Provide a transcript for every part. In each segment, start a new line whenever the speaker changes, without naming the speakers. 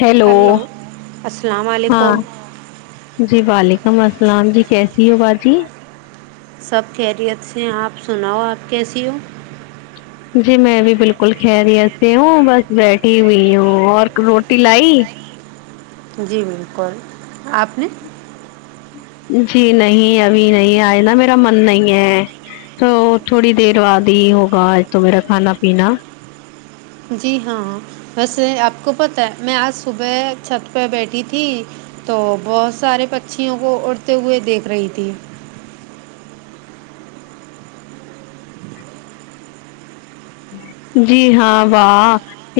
hello
hello السلام
ہاں
علیکم
جی وعلیکم السلام جی کیسی ہو باجی
سب خیریت سے ہیں آپ سناؤ آپ کیسی ہو
جی میں بھی بالکل خہریت سے ہوں بس بیٹھی ہوئی ہوں اور روٹی لائی
جی بالکل آپ نے
جی نہیں ابھی نہیں آئے نا میرا من نہیں ہے تو تھوڑی دیر بعد ہی ہوگا تو میرا کھانا پینا
جی ہاں ویسے آپ کو پتہ ہے میں آج صبح چھت پہ بیٹھی تھی تو بہت سارے پچیوں کو اڑتے ہوئے دیکھ رہی تھی
جی ہاں واہ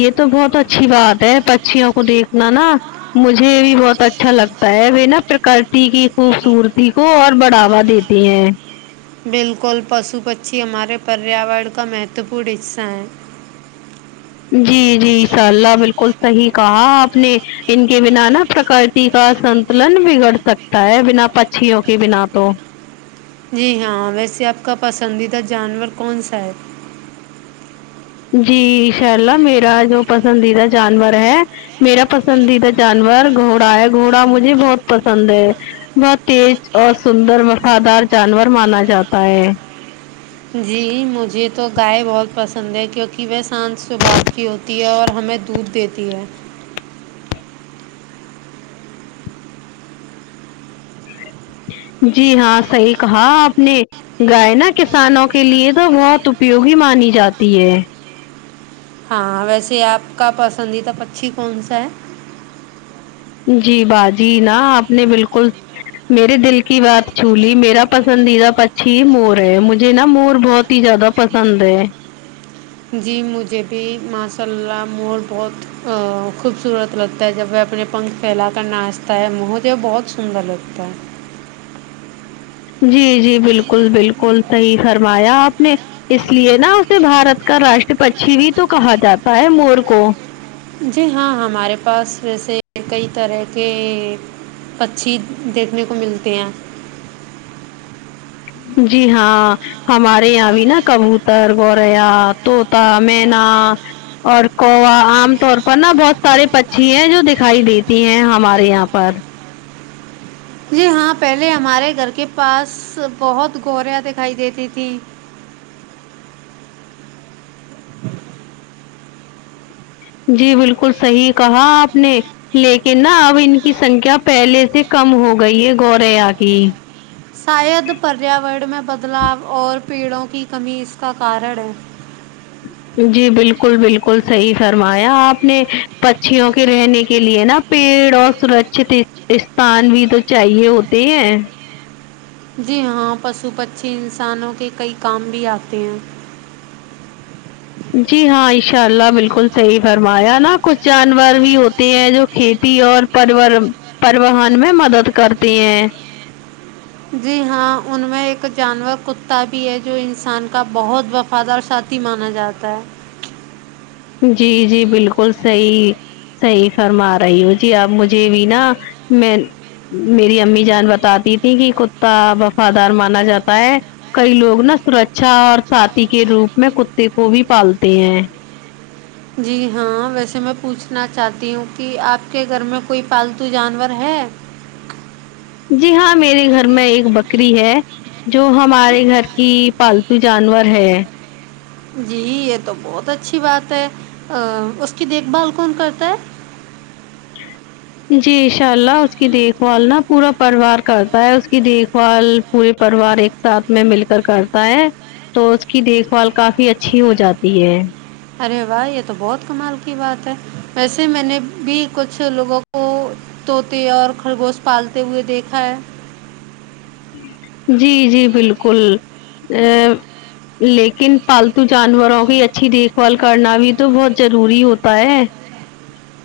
یہ تو بہت اچھی بات ہے پچیوں کو دیکھنا نا مجھے بھی بہت اچھا لگتا ہے وہ نا پرکرتی کی خوبصورتی کو اور بڑھاوا دی تی ہے
بالکل پشو پچھی ہمارے پریاورن کا مہتوپورن حصہ ہیں
جی جی ان شاء اللہ بالکل صحیح کہا آپ نے ان کے بنا نہا پرکرتی کا سنتلن بگڑ سکتا ہے بنا پچیوں کے بنا تو
جی ہاں ویسے آپ کا پسندیدہ جانور کون سا ہے
جی انشاء اللہ میرا جو پسندیدہ جانور ہے میرا پسندیدہ جانور گھوڑا ہے گھوڑا مجھے بہت پسند ہے بہت تیز اور سندر وفادار جانور مانا جاتا ہے
جی مجھے تو گائے بہت پسند ہے کیونکہ وہ سانت سباؤ کی ہوتی تی ہے اور ہمیں دودھ دیتی ہے
جی ہاں صحیح کہا آپ نے گائے نا کسانوں کے لیے تو بہت اپیوگی مانی جاتی ہے
ہاں ویسے آپ کا پسندیدہ پچھی کون سا ہے
جی باجی نا آپ نے بالکل میرے دل کی بات چھولی میرا پسندیدہ پچھی مور ہے مجھے نا مور بہت ہی زیادہ پسند ہے
جی مجھے بھی ماشاء اللہ مور بہت خوبصورت لگتا ہے جب وہ اپنے پنکھ پھیلا کر ناچتا ہے مجھے بہت سندر لگتا ہے
جی جی بالکل بالکل صحیح فرمایا آپ نے اس لیے نا اسے بھارت کا راشٹر پچھی بھی تو کہا جاتا ہے مور کو
جی ہاں ہمارے پاس ویسے کئی طرح کے پچھی دیکھنے کو ملتے ہیں
جی ہاں ہمارے یہاں بھی نا کبوتر گوریا طوطا مینا اور کوا عام طور پر نا بہت سارے پنچھی ہیں جو دکھائی دیتی ہیں ہمارے یہاں پر
جی ہاں پہلے ہمارے گھر کے پاس بہت گوریاں دکھائی دیتی تھیں
جی بالکل صحیح کہا آپ نے لیکن نا اب ان کی سنکھیا پہلے سے کم ہو گئی ہے گوریا کی
شاید پریاورن میں بدلاؤ اور پیڑوں کی کمی اس کا کارن ہے
جی بالکل بالکل صحیح فرمایا آپ نے پچیوں کے رہنے کے لیے نا پیڑ اور سرکچت استان بھی تو چاہیے ہوتے ہیں
جی ہاں پشو پکشی انسانوں کے کئی کام بھی آتے ہیں
جی ہاں انشاء اللہ بالکل صحیح فرمایا نا کچھ جانور بھی ہوتے ہیں جو کھیتی اور پروارم پرون میں مدد کرتے ہیں
جی ہاں ان میں ایک جانور کتا بھی ہے جو انسان کا بہت وقت فادر ساتھی مانا جاتا ہے
جی جی بالکل صحیح صحیح فرما رہی ہو جی اب مجھے بھی نا میں میری امی جان بتاتی تھی کہ کتا وفادار مانا جاتا ہے کئی لوگ نا سرچھا اور ساتھی کے روپ میں کتے کو بھی پالتے ہیں
جی ہاں ویسے میں پوچھ نا چاہتی ہوں کی آپ کے گھر میں کوئی پالتو جانور ہے
جی ہاں میرے گھر میں ایک بکری ہے جو ہمارے گھر کی پالتو جانور ہے
جی یے تو بہت اچھی بات ہے اس کی دیکھ بھال کون کرتا ہے
جی انشاء اللہ اس کی دیکھ بھال نا پورا پریوار کرتا ہے اس کی دیکھ بھال پورے پریوار ایک ساتھ میں مل کر کرتا ہے تو اس کی دیکھ بھال کافی اچھی ہو جاتی ہے
ارے واہ یے تو بہت کمال کی بات ہے ویسے میں نے بھی کچھ لوگوں کو طوتے اور خرگوش پالتے ہوئے دیکھا ہے
جی جی بالکل آ لیکن پالتو جانوروں کی اچھی دیکھ بھال کرنا بھی تو بہت ضروری ہوتا ہے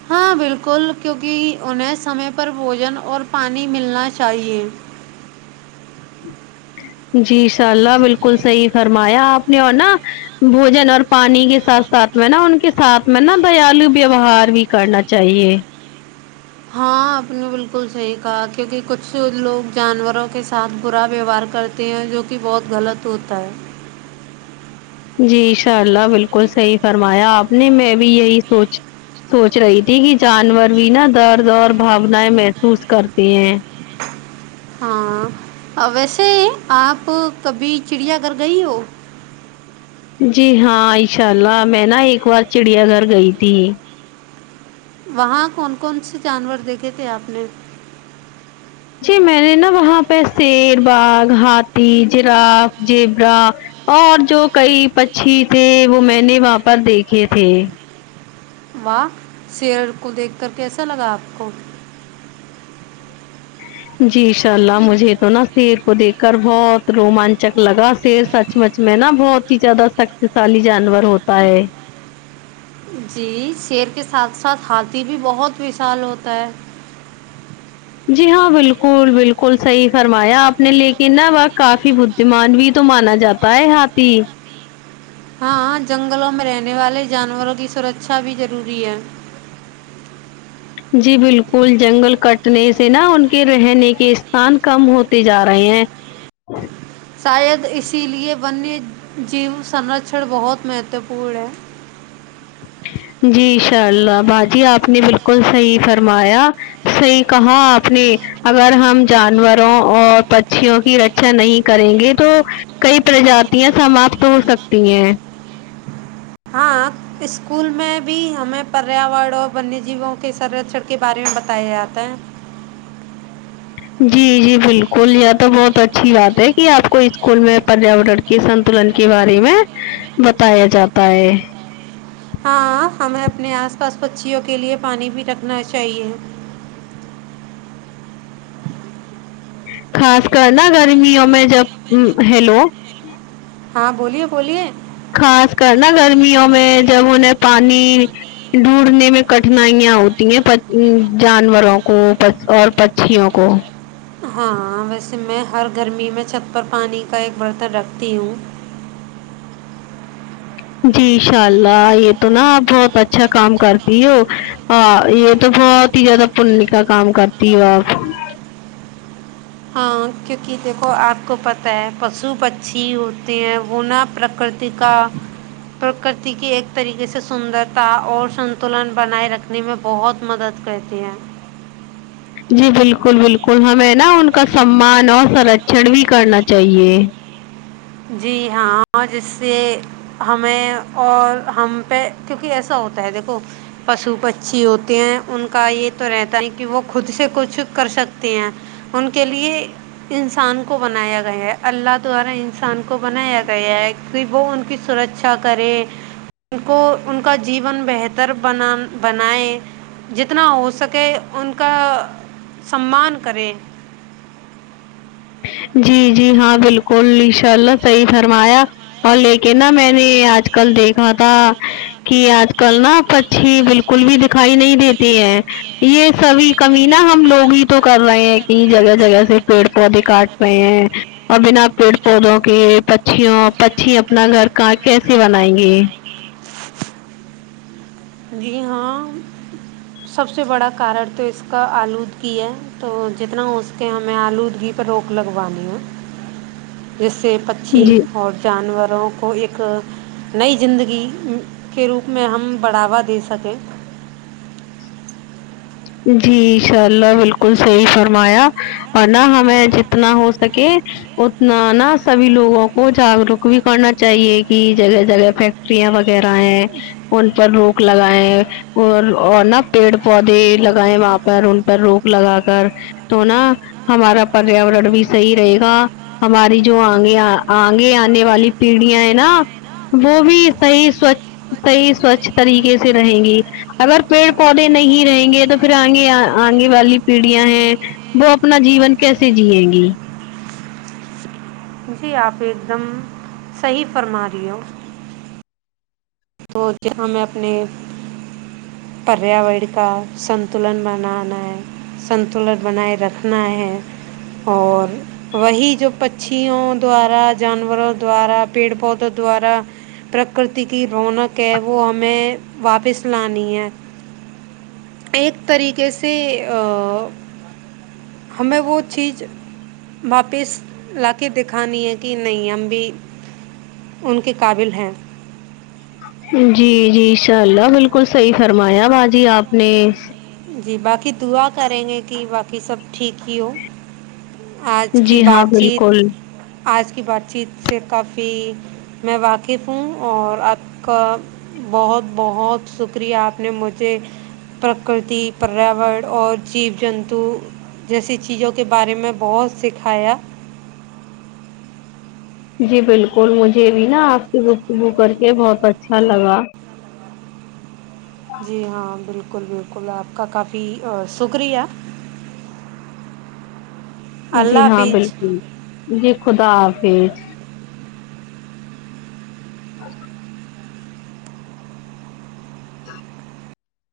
ہاں بالکل کیونکی انہیں سمے پر بھوجن اور پانی ملنا چاہیے
جی شاء اللہ بالکل صحیح فرمایا آپ نے اور نا بوجن اور پانی کے ساتھ ساتھ میں نا ان کے ساتھ میں نا دیالو ویوہار بھی کرنا چاہیے
ہاں آپ نے بالکل صحیح کہا کیونکہ کچھ لوگ جانوروں کے ساتھ برا ویوہار کر تے ہیں جو کی بہت غلط ہوتا ہے
جی انشاء اللہ بالکل صحیح فرمایا آپ نے میں بھی یہی سوچ سوچ رہی تھی کہ جانور بھی نا درد اور بھاونائیں محسوس کرتے ہیں
ہاں ویسے آپ کبھی چڑیا گھر گئی ہو
جی ہاں انشاء اللہ میں نا ایک بار چڑیا گھر گئی تھی
وہاں کون کون سے جانور دیکھے تھے آپ نے
جی میں نے نا وہاں پے شیر باغ ہاتھی جراف جیبرا اور جو کئی پچھی تھے وہ میں نے وہاں پر دیکھے تھے
واہ شیر کو دیکھ کر کیسا لگا آپ کو
جی انشاء اللہ مجھے تو نا شیر کو دیکھ کر بہت رومانچک لگا شیر سچ سچ مچ میں نا بہت ہی زیادہ شکتیشالی جانور ہوتا ہے
جی شیر کے ساتھ ساتھ ہاتھی بھی بہت وشال ہوتا ہے
جی ہاں بالکل بالکل صحیح فرمایا آپ نے لیکن نا وہاں کافی بت بودیمان بھی تو مانا جاتا ہے ہاتھی
ہاں جنگلوں میں رہنے والے جانوروں کی سرکچھا بھی ضروری ہے
جی بالکل جنگل کٹنے سے نا ان کے رہنے کے استان کم ہوتے جا رہے ہیں
شاید اسی لیے ونیہ جیو سنرکچن بہت مہتوپورن ہے
جی انشاء اللہ باجی آپ نے بالکل صحیح فرمایا صحیح کہا آپ نے اگر ہم جانوروں اور پچیوں کی رکشا نہیں کریں گے تو کئی پرجاتیاں سماپت ہو سکتی ہیں
ہاں اسکول میں بھی ہمیں پریاور اور ونیہ جیووں کے سرکش کے بارے میں بتایا جاتا ہے [unintelligible]
جی جی بالکل تو بہت یے تو بہت اچھی بات ہے کی آپ کو اسکول میں پریاورن کے سنتلن کے بارے میں بتایا جاتا ہے
ہاں ہمیں اپنے آس پاس پکچیوں کے لیے پانی بھی رکھنا چاہیے
خاص کر نا گرمیوں میں جب ہیلو
ہاں بولیے بولیے
خاص کر نا گرمیوں میں جب انیں پانی ڈھونڈنے میں کٹھنائیاں ہوتی ہیں پچ جانوروں کو اور پک پکچھیوں کو
ہاں ویسے میں ہر گرمی میں چھت پر پانی کا ایک برتن رکھتی ہوں
جی ان شاء اللہ یہ تو نا آپ بہت اچھا کام کرتی ہو ہاں یہ تو بہت ہی زیادہ پنے کا کام کرتی ہو آپ
ہاں کیونکہ دیکھو آپ کو پت ہے پشو پکچھی ہوتے ہیں وہ نہ پرکرتی تی کا پرکرتی کی ایک طریقے سے سندرتا اور سنتولن بنائے رکھنے میں بہت مدد کرتی ہیں
جی بالکل بالکل ہمیں نا ان کا سمان اور سرچن بھی کرنا چاہیے
جی ہاں جس سے ہمیں اور ہم پہ کیونکہ ایسا ہوتا ہے دیکھو پشو پچھی ہوتے ہیں ان کا یہ تو رہتا ہے کہ وہ خود سے کچھ کر سکتے ہیں ان کے لیے انسان کو بنایا گیا ہے اللہ دوارا ان انسان کو بنایا گیا ہے کہ وہ ان کی سرکچا کرے ان کو ان کا جیون بہتر بان بنائے جتنا ہو سکے ان کا سمان کریں
جی جی ہاں بالکل انشا اللہ صحیح فرمایا اور لے کے نا میں نے آج کل دیکھنا تھا کہ آج کل نا پکچھی بالکل بھی دکھائی نہیں دیتے ہے یہ سبھی کمی نا ہم لوگ ہی تو کر رہے ہیں کہ جگہ جگہ سے پیڑ پودے کاٹ رہے ہے اور بنا پیڑ پودوں کے پچہیںو پچھی اپنا گھر کا کیسے بنائیں گے
جی ہاں سب سے بڑا کارن تو اس کا آلود کی ہے تو جتنا ےہو سکے ہمیں آلودگی پ روک لگوانی ہے جس سے
جی
پکچہ اور [unintelligible] جانوروں کو ایک نئی زندگی ام کے روپ میں ہم بڑھاوا دے سکے
جی انشاء اللہ بالکل صحیح فرمایا اور نہ ہمیں جتنا ہو سکے اتنا نا سبھی لوگوں کو جاگروک بھی کرنا چاہیے کہ جگہ جگہ فیک ٹریاں وغیرہ ہیں ان پر روک لگائے اور اور نا پیڑ پودے لگا گئے وہاں پر ان پر روک لگا کر تو نا ہمارا پریاورن بھی صحیی رہے گا ہماری جو آگے آگے آنے والی پیڑیاں ہے نا وہ بھی صحیی سوچھ صحیح سوچھ طریقے سے رہیں گی اگر پیڑ پودے نہیں رہیں گے تو پھر آگے آگے والی پیڑیاں ہیں وہ اپنا جیون کیسے جی گی
جی آپ ایک دم صحیح فرما رہی ہو تو ج ہم میں اپنے پریاورن کا سنتولن بنانا ہے سنتولن بنائے رکھنا ہے اور وہی جو پچیوں دوارا جانوروں دوارا پیڑ پودوں دوارا پرکرتی کی رونق ہے وہ ہمیں واپس لانی ہے ایک طریقے سے ا ہمیں وہ چیز واپس لا کے دکھانی ہے کی نہیں ہم بھی ان کے قابل ہیں
جی جی انشاء اللہ بالکل صحیح فرمایا باجی آپ نے
جی باقی دعا کریں گے کی باقی سب ٹھیک ہی ہو آج کی
جی ہاں
بات
بالکل
چیت آج کی بات چیت سے کافی میں واقف ہوں اور آپ کا بہت بہت شکریہ آپ نے مجھے پرکرتی پریاور اور جیو جنتو جیسی چیزوں کے بارے میں بہت سکھایا
جی بالکل مجھے بھی نا آپ سے گفتگو کر کے بہت اچھا لگا
جی ہاں بالکل بالکل آپ کا کافی شکریہ اللہ
جی ہاں
حافظ
بالکل جی خدا حافظ